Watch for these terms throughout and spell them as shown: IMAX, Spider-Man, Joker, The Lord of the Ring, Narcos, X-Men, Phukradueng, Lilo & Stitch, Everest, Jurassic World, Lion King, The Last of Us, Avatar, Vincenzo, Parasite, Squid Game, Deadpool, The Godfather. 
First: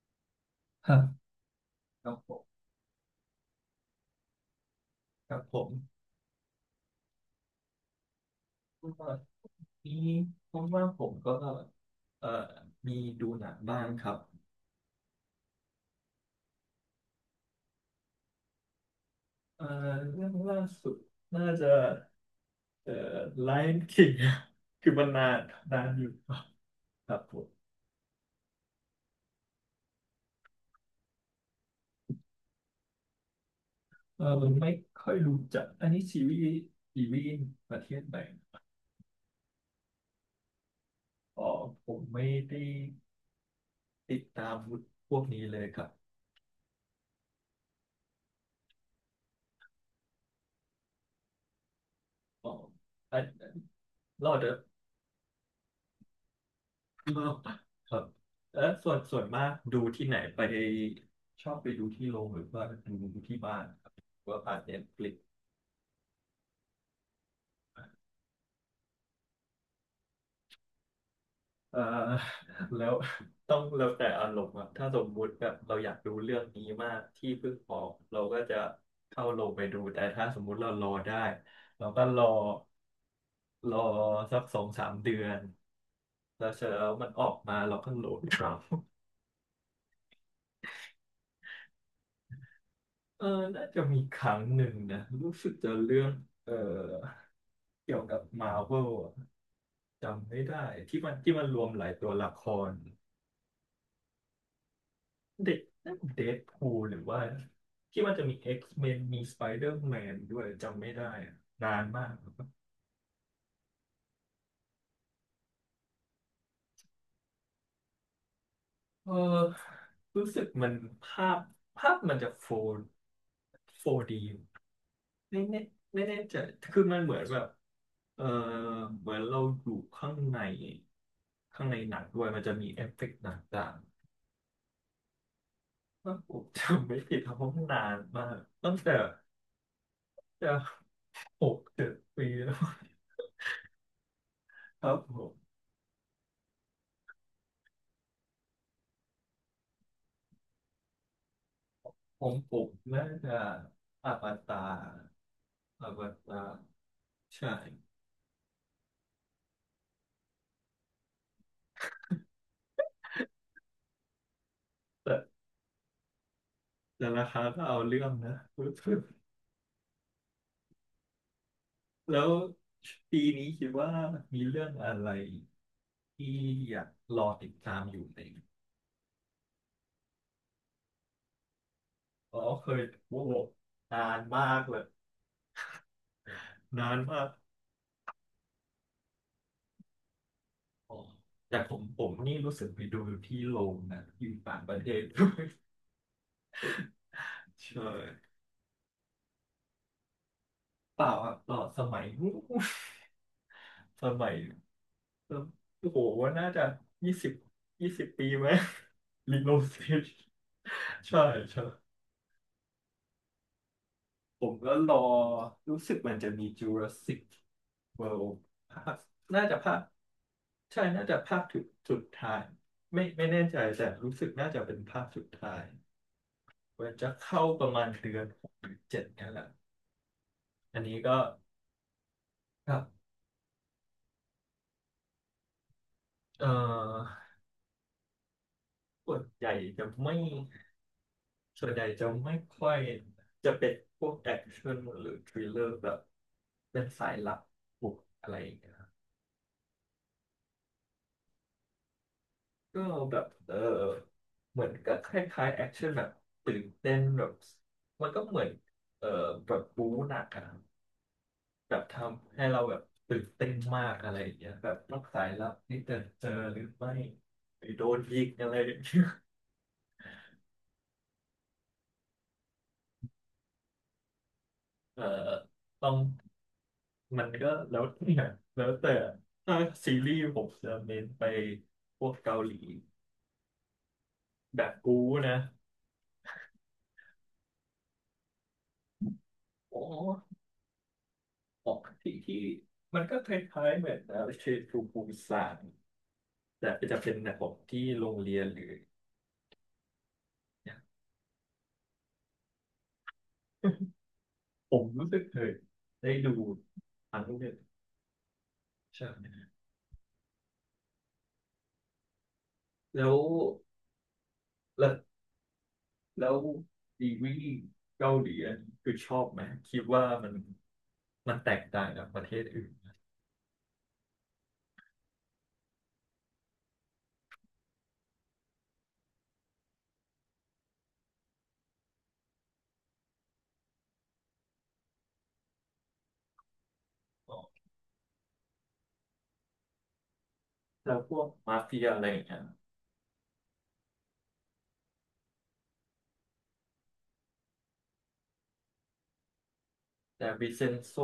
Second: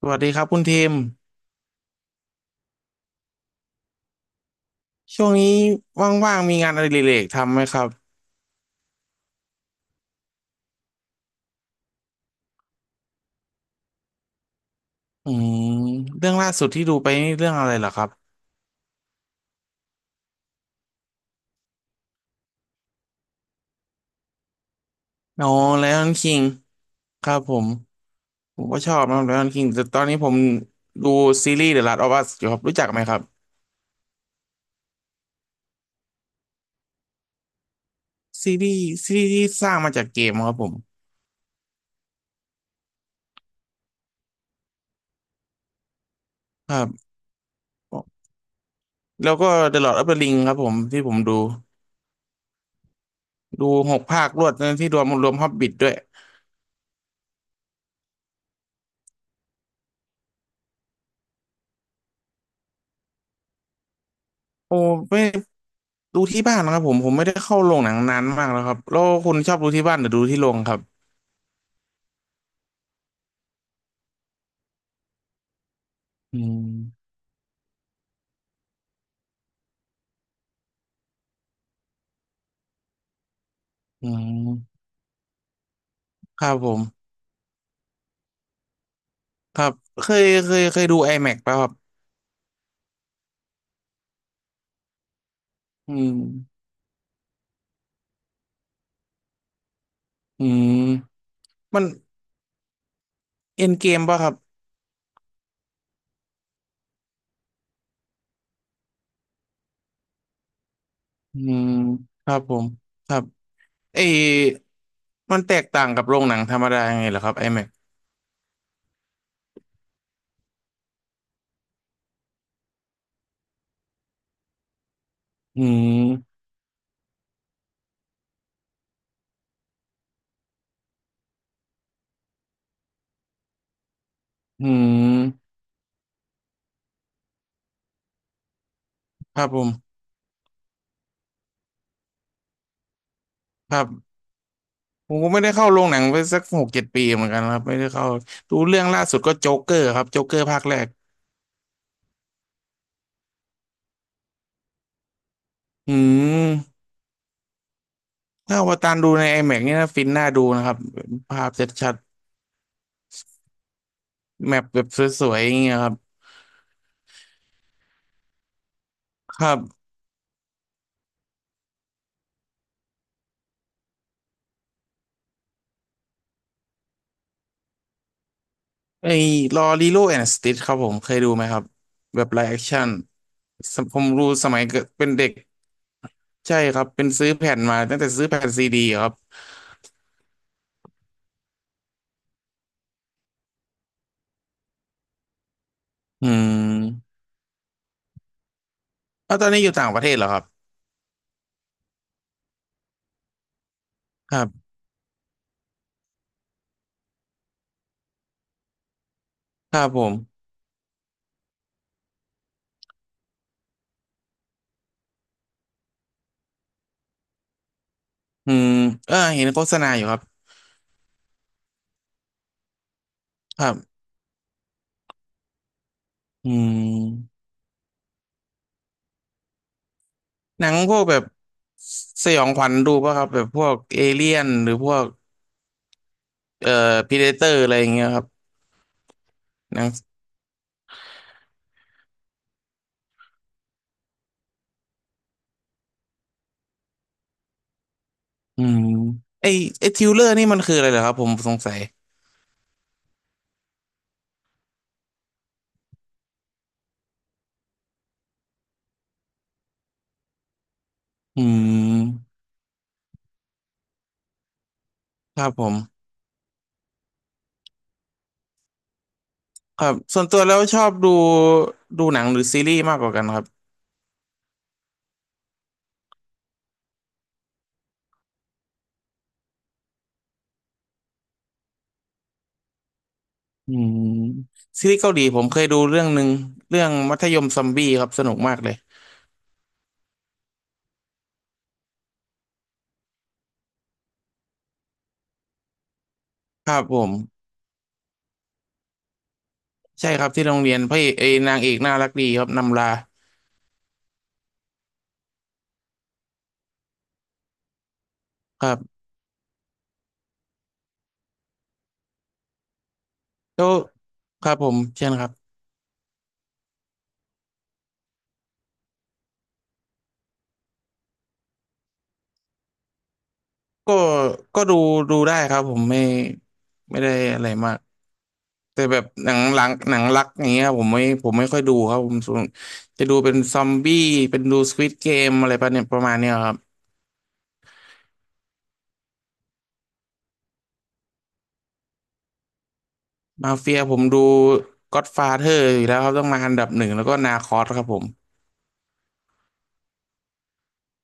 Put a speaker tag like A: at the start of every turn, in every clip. A: สวัสดีครับคุณทีม
B: ฮะกับผม
A: ช่วง
B: กับ
A: นี้
B: ผม
A: ว่างๆมีงานอดิเรกทำไหมครับ
B: ก็นี้ผมว่าผมก็เอ่อมีดูหนังบ้างครับ
A: อืมเรื่องล่าสุดที่ดูไปนี่เรื่องอะไรเหรอครับ
B: เอ่อเรื่องล่าสุดน่าจะเอ่อ Lion King คือมันนาน
A: อ๋อ
B: นา
A: ไล
B: น
A: อ
B: อ
A: อ
B: ยู่
A: นคิง
B: ครับ
A: ค
B: ผ
A: รับ
B: ม
A: ผมผมก็ชอบนะไลออนคิงแต่ตอนนี้ผมดูซีรีส์ The Last of Us อยู่ครับรู้จักไหมครับ
B: เออไม่ค่อยรู้จักอันนี้ซีรีส์ประเทศไหน
A: ซีรีส์ที่สร้างมาจากเกมครับผม
B: อ๋อผมไม่ได้ติดตามพวกนี้เลยครับ
A: ครับแล้วก็ The Lord of the Ring ครับผมที่ผมดู
B: อ๋ออัน
A: ดูหกภาค
B: เราอ
A: รว
B: จะ
A: ดนะที่รวม h o b บิ t ด้วย
B: มากกว่าครับแล้วส่วนมากดูที่ไหนไปชอบไปดูที่โรงหรือว่าดูที่บ้านครับหรือว่าผ่าน
A: โอ้
B: เน็ตฟลิก
A: ไม่ ดูที่บ้านนะครับผมไม่ได้เข้าโรงหนังนานมากแล้วครับแล้วคุณชอบดูที่บ้านหรือดูที่โรงครับ
B: เอ่อแล้วต้องแล้วแต่อารมณ์อะถ้าสมมุติแบบเราอยากดูเรื่
A: อื
B: องนี้มาก
A: ม
B: ที่เพิ่งออกเราก็จะเข้าโรงไปดูแต่ถ้าสมมุติเรารอได้เราก็รอ
A: อื
B: สักสอง
A: ม
B: สามเดือน
A: ค
B: แล้
A: รั
B: ว
A: บ
B: เสร็
A: ผ
B: จแล้วมัน
A: ม
B: ออกมาเราก็โหลดครับ
A: ครับเคยดู IMAX ป่ะครับ
B: เออน่าจะมีครั้งหนึ่งนะรู้สึกจะ
A: อื
B: เรื่อง
A: ม
B: เออเกี่ยวกับมาร์เวลจำไม่
A: อื
B: ได้ที่มัน
A: ม
B: ที่มันรวมห
A: มัน
B: ลายตัวละคร
A: เอ็นเกมป่ะครับ
B: เด็กนั่นเดดพูลหรือว่าที่มันจะมี X-Men มนมี Spider-Man ดอร์แมนด้วยจำไม่ได้อะ
A: อืม
B: นานมาก
A: ครับผมครับเออมันแตกต่างกับโรงหนังธรรมดายังไงเหรอครับ IMAX อแม็กซ์
B: เออรู้สึกมันภาพภาพมันจะโฟร์ดี ไม่แน่
A: อื
B: ไม่แน่ใจ
A: ม
B: คือมันเหมือนแบบเออเหมือนเราอยู่ข้างในหนังด้วยมันจะมีเอฟเฟกต์ต่าง
A: อืม
B: ๆว่าผมจำไม่ผิดเพราะมันนานมากตั้งแต่
A: ครับผม
B: จะหกเจ็ดปีแล้ว
A: ครับ
B: ครับ
A: ผ
B: ผ
A: มก็
B: ม
A: ไม่ได้เข้าโรงหนังไปสักหกเจ็ดปีเหมือนกันครับไม่ได้เข้าดูเรื่องล่าสุดก็โจ๊กเกอร์ครับโจ๊กเกอร์ภาคแรก
B: ผมผมน่าจะอวตารอ
A: อื
B: วตาร
A: ม
B: ใช่
A: ถ้าอวตารดูใน IMAX เนี่นะฟินน่าดูนะครับภาพชัดๆแมปแบบ
B: แต่
A: สวยๆอย่างเงี้ยครับ
B: แต่ราคาก็เอาเรื่องนะ
A: ครับ
B: แล้วปีนี้คิดว่ามีเรื่องอะไรที่อยากรอติดตามอยู่ไหม
A: ไอ้ลอรีโลแอนด์สติทครับผมเคยดูไหมครับแบบ
B: อ๋อ
A: ไลฟ์แอค
B: เคย
A: ชั่น
B: โอ้โห
A: ผ
B: นา
A: ม
B: น
A: ดู
B: มา
A: สมั
B: ก
A: ย
B: เล
A: เกิ
B: ย
A: ดเป็นเด็กใช่ครับ
B: นาน
A: เป็น
B: มา
A: ซื้
B: ก
A: อแผ่นมาตั้งแต่ซื้อแผ่นซีดีครับ
B: อ๋อแต่ผมนี่รู้สึกไปดูอยู่ที่โรงนะอยู่ต่างประเทศ ด้วย
A: อืม
B: ใช่
A: แล้วตอนนี้อยู่ต่างประเทศเหรอครับ
B: เปล่าอ่ะเปล่าสมัยนู้น สมั
A: ค
B: ย
A: รับ
B: เออโอ้โหว่าน่าจะยี่สิบยี่สิบปีไหม ลิโน
A: ค
B: เซ
A: รับผ
B: ช
A: ม
B: ใช่ใช่ ผมก็รอรู้สึกมันจะมี Jurassic World
A: อืม
B: ภาค
A: เออ
B: น่า
A: เห็น
B: จะ
A: โฆ
B: ภา
A: ษ
B: ค
A: ณาอยู่ครับ
B: ใช่น่าจะภาคสุดท้ายไม่แน่ใจ
A: ครั
B: แต่
A: บ
B: รู้สึกน่าจะเป็นภาคสุดท้าย
A: อื
B: ว่าจะ
A: ม
B: เข้าประมาณเดือนหกหรือเจ็ดเนี่ยแหละ
A: หนัง
B: อัน
A: พ
B: นี้
A: วกแบ
B: ก็
A: บสยองขวั
B: ค
A: ญ
B: รั
A: ดู
B: บ
A: ป่ะครับแบบพวกเอเลี่ยนหรือพวก
B: เอ่
A: เอ่อ
B: อ
A: พีเดเตอร์อะไรอย่างเงี้ยครับ
B: ส่วนใหญ่
A: นั
B: จะ
A: ง
B: ไม่ส่วนใหญ่จะไม่ค่อยจะเป็นพวกแอคชั่นหรือทริลเลอร์แบบเป็นสายลับบุกอะไรอย่าง
A: อื
B: เงี้
A: ม
B: ย
A: ไอไอทิวเลอร์นี่มันคืออะไรเหรอครับผมสงสัย
B: ก็แบบเหมือนก็คล้ายๆแอคชั่นแบบตื่นเต้นแบบมันก็เหมือนเออแบบบู๊หนักอะ
A: อื
B: แบบท
A: ม
B: ำให้เราแบบตื่นเต้นมากอะไรอย่างเงี้ยแบบต้องสาย
A: ครั
B: ลั
A: บ
B: บ
A: ผ
B: นี่จะ
A: ม
B: เจอหรือไม่หรือโดนยิงอะไรอย่างเงี้ย
A: ครับส่วนตัวแล้วชอบดูหนังหรือซีรีส์มากกว่ากันครับ
B: เออต้องมันก็แล้วแต่ถ้าซีรีส์ผมจะเน้นไปพวกเกาหลี
A: อืม
B: แบบ
A: ซีรี
B: บู๊
A: ส์เกาหลี
B: นะ
A: ผมเคยดูเรื่องหนึ่งเรื่องมัธยมซอมบี้ครับสนุกมากเลย
B: อ๋อออกที่มันก็คล้ายๆเหมือนเชนทรูปูซาน
A: ค
B: แต่
A: รับผ
B: จะเป็นแบบผ
A: ม
B: มที่โรงเรียนหรือ
A: ใช่ครับที่โรง
B: เนี่
A: เรี
B: ย
A: ยนพระเอกเอยนางเอกน่ารักดีครับนำลา
B: มผมรู้สึกเคยได้ดูอันนู้น
A: ครับ
B: ใช่ไหมแล้ว
A: แล้วครับผม
B: แล้ว
A: เช่นครับ
B: แล้วดีวีเกาหลีอันนี้คือชอบไหมคิดว่ามันมันแตกต่างจากประเทศอื่น
A: ก็ก็ดูได้ครับผมไม่ได้อะไรมาก แต่แบบหนังรักอย่างเงี้ยผมไม่ค่อยดูครับผมส่วนจะดูเป็นซอมบี้เป็นดูสควิดเกมอะไรประเนี่ยประมาณเนี้ยครับ
B: อ๋อแล้วพวกมาเฟียอะไรอย่างเงี้ย
A: มาเฟียผมดูก็อดฟาเธอร์อยู่แล้วครับต้องมาอันดับหนึ่งแล้วก็นาคอสครับผม
B: แต่วิเซนโซ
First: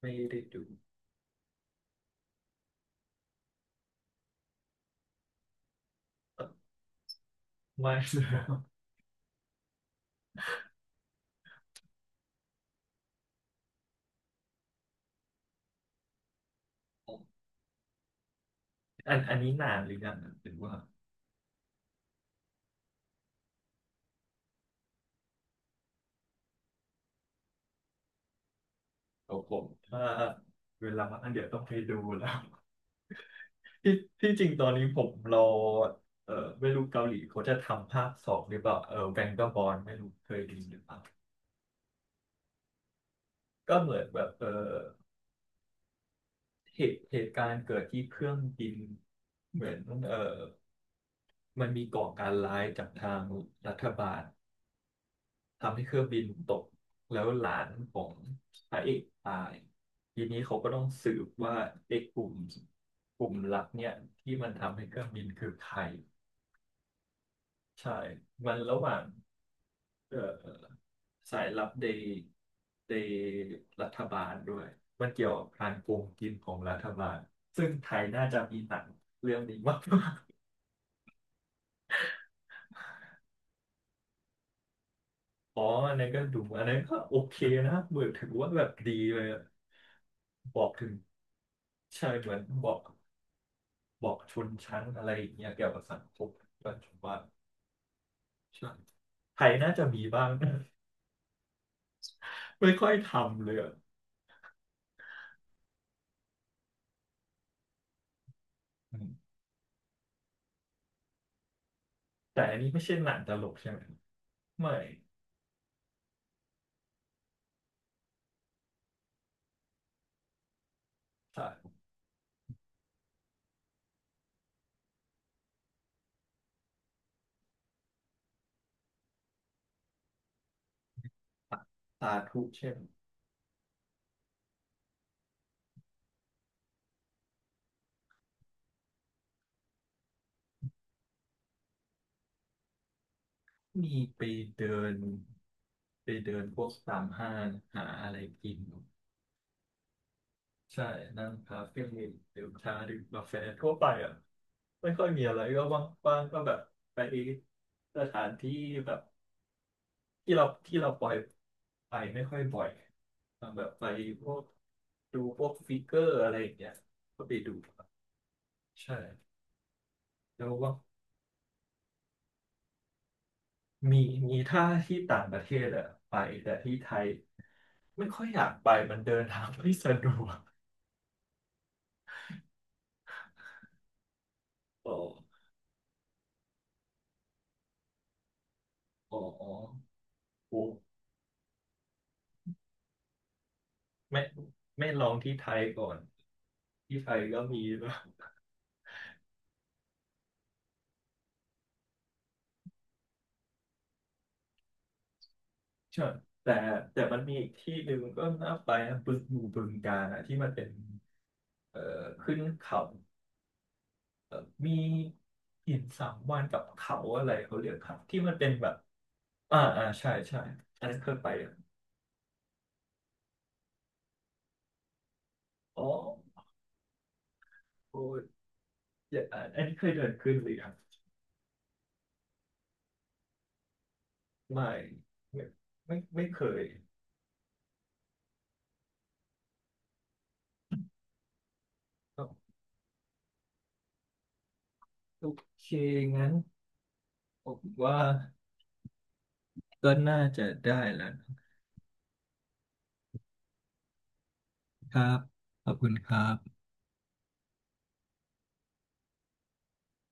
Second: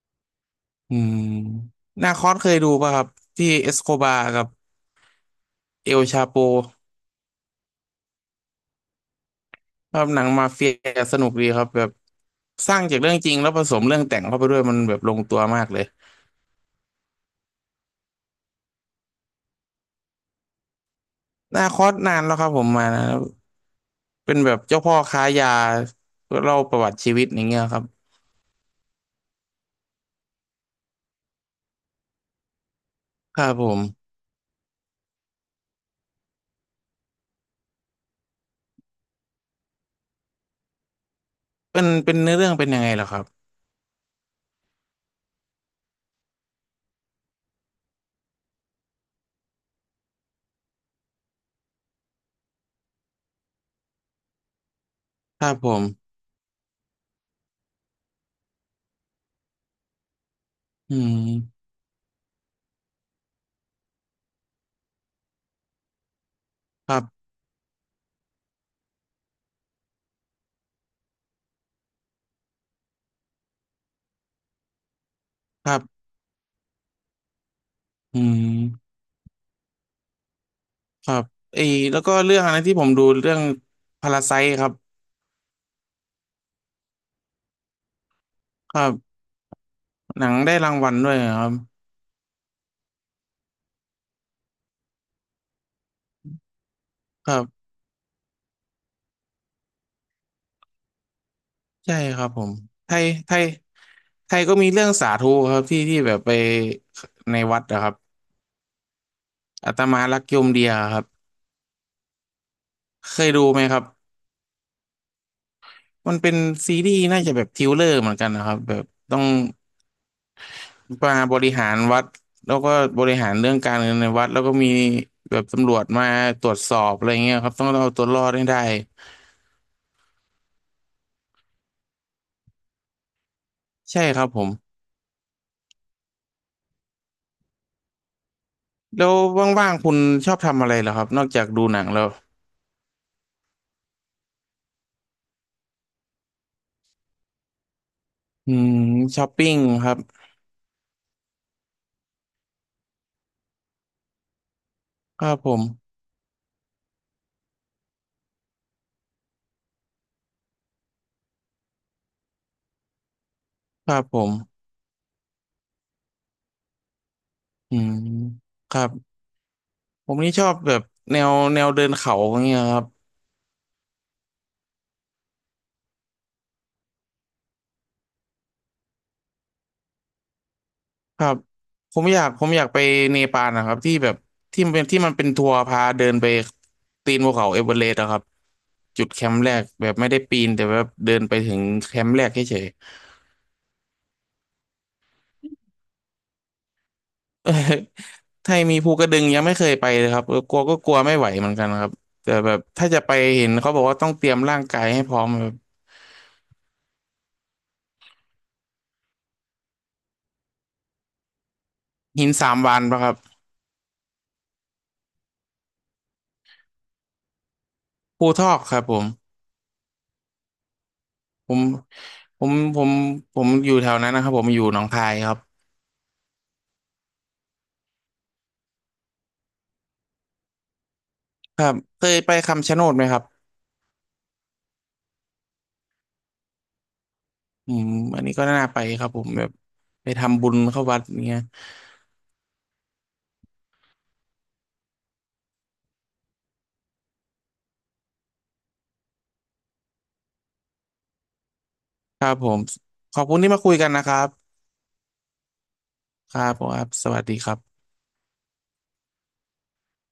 B: ไม่ได้ดู
A: อืมนาคอสเคยดูป่ะครับที่เอสโคบาร์กับเอลชาโป
B: เอ่อไม่ครับ
A: ครับหนังมาเฟียสนุกดีครับแบบสร้างจากเรื่องจริงแล้วผสมเรื่องแต่งเข้าไปด้วยมันแบบลงตัวมากเลย
B: อันนี้นานหรือยังหรือว่า
A: นาคอสนานแล้วครับผมมานะเป็นแบบเจ้าพ่อค้ายาเล่าประวัติชีวิตอย่างเงี้ยครับ
B: โอ้ผมถ้าเวลามันอันเดี๋ยวต้องไปดูแล้ว
A: ครับผ
B: ที่
A: ม
B: ที่จริงตอนนี้ผมรอเออไม่รู้เกาหลีเขาจะทำภาคสองหรือเปล่าแบงก์บอลไม่รู้เคยไดยนหรือเปล่า
A: เป็นเนื้อเรื่องเป็นยังไงเหรอครับ
B: ก็เหมือนแบบเหตุการณ์เกิดที่เครื่องบินเหมือนเออมันมีก่อการร้ายจากทางรัฐบาล
A: ครับผ
B: ทำให้เครื่อง
A: ม
B: บินตกแล้วหลานของพระเอกตายทีนี้เขาก็ต้อง
A: อื
B: สืบว่า
A: ม
B: เอกกลุ่มลับเนี่ยที่มันทำให้เครื่องบินคือใคร
A: ครับ
B: ใช่มันระหว่าง เอ่อสายลับในรัฐบาลด้วยมันเกี่ยวกับ
A: ค
B: การ
A: รั
B: โก
A: บ
B: งกินของรัฐบาลซึ่งไทย
A: อื
B: น่าจะมีหนัง
A: ม
B: เรื่องนี้มาก
A: ครับไอ้แล้วก็เรื่องอะไรที่ผมดูเรื่องพาราไซครับ
B: อ๋ออันนั้นก็ดูอันนั้นก็โอเคนะเหมือนถือว่าแบบ
A: ครั
B: ดีเล
A: บ
B: ยอะ
A: หนังได้
B: บอก
A: ราง
B: ถึ
A: วั
B: ง
A: ลด้วยครับ
B: ใช่เหมือนบอกชนชั้นอะไรอย่างเงี้ยเกี่ยวกับสังคมปัจจุบาน
A: ครับ
B: ใช่ไทยน่าจะมีบ้าง
A: ใช่ครับผม
B: ไม่ค่อ
A: ไท
B: ย
A: ย
B: ท
A: ไท
B: ำ
A: ย
B: เลยอะ
A: ไทยก็มีเรื่องสาธุครับที่แบบไปในวัดนะครับ
B: อืม
A: อาตมารักโยมเดียครับ
B: แต่อันนี้ไม่ใช่หนั
A: เค
B: ง
A: ย
B: ต
A: ดู
B: ลก
A: ไหม
B: ใช่
A: ค
B: ไหม
A: รับ
B: ไม่
A: มันเป็นซีรีส์น่าจะแบบทริลเลอร์เหมือนกันนะครับแบบต้อง มาบ
B: ใช่
A: ริหารวัดแล้วก็บริหารเรื่องการเงินในวัดแล้วก็มีแบบตำรวจมาตรวจสอบอะไรเงี้ยครับต้องเอาตัวรอดให้ได้
B: สาธุเช่น
A: ใช่ครับผมแล้วว่างๆคุณชอบทำอะไรเหรอครับนอกจากดูหนังแล้ว
B: มีเดินไปเดินพวกตามห้างหาอะไร
A: อื
B: กิน
A: มช้อปปิ้งครับ
B: ใช่นั่งคาเฟ่ดื่มชาดื่มกาแฟทั่วไปอ่ะไม่ค่อย
A: ค
B: มี
A: รั
B: อะ
A: บ
B: ไร
A: ผม
B: ก็ว่างๆก็แบบไปสถานที่แบบที่เราปล่อยไปไม่ค่อยบ่อยแบบไป
A: ครับผ
B: พวก
A: ม
B: ดูพวกฟิกเกอร์อะไรอย่างเงี้ยก็ไปดู
A: อื
B: ครับ
A: มครับ
B: ใช่
A: ผมนี่ช
B: แล้
A: อ
B: ว
A: บแบ
B: ว่าง
A: บแนวเดินเขาอย่างเงี้ยครับ
B: มีมีถ้าที่ต่างประเทศอะไปแต่ที่ไทยไม่ค่อยอยากไปมันเดินทางไม่สะดวก
A: ครับผมอยากไปเนปาลนะครับที่แบบที่มันเป็น
B: อ๋อ
A: ที่มันเป็นทัวร์พาเดินไปตีนภูเขาเอเวอเรสต์อะครับ จุด
B: อ๋อ
A: แคมป์
B: อ๋อ
A: แรกแบบไม่ได้ปีน
B: โอ้
A: แต่แบบเดินไปถึงแคมป์แรกเฉย
B: ไม่ไม่ลองที่ไทยก่อนที่ไทยก็
A: ๆ เออ
B: มีนะ
A: ไทยมีภูกระดึงยังไม่เคยไปเลยครับเออกลัวไม่ไหวเหมือนกันครับแต่แบบถ้าจะไปเห็นเขาบอกว่าต้องเตรียมร่างกายให้พร้อมแบบ
B: ใช่แต่แต่มันมีอีกที่หนึ่งก็น่าไปนะบึงอยู่บึงกาฬอะที่มันเป็นเอ่อ
A: หิน
B: ขึ้น
A: สามวา
B: เขา
A: นปะครับ
B: เอ่อมีหินสามวันกับเขาอะไรเขาเรียกครับที่
A: ภู
B: มัน
A: ท
B: เป็น
A: อก
B: แบ
A: ค
B: บ
A: รับ
B: อ่าอ่าใช่ใช่อันนั้นเคยไป
A: ผ
B: อะ
A: มผมผมผมอยู่แถวนั้นนะครับผมอยู่หนองคายครับ
B: อ๋อโอ้ย อย่าอันนี้เคยเดินขึ้นหรือยัง
A: ครับเคยไปคำชะโนดไหมครับ
B: ไม่ไม่ไม่ไม่เคย
A: อืมอันนี้ก็น่าไปครับผมแบบไปทำบุญเข้าวัดเงี้ย
B: โอเคงั้นผมว่าก็น่าจะได้แล้ว
A: ครับผมขอบคุณที่มาคุยกันนะครับ
B: นะครับขอบคุณครั
A: ครับ
B: บ
A: ผมครับสวัสดีครับ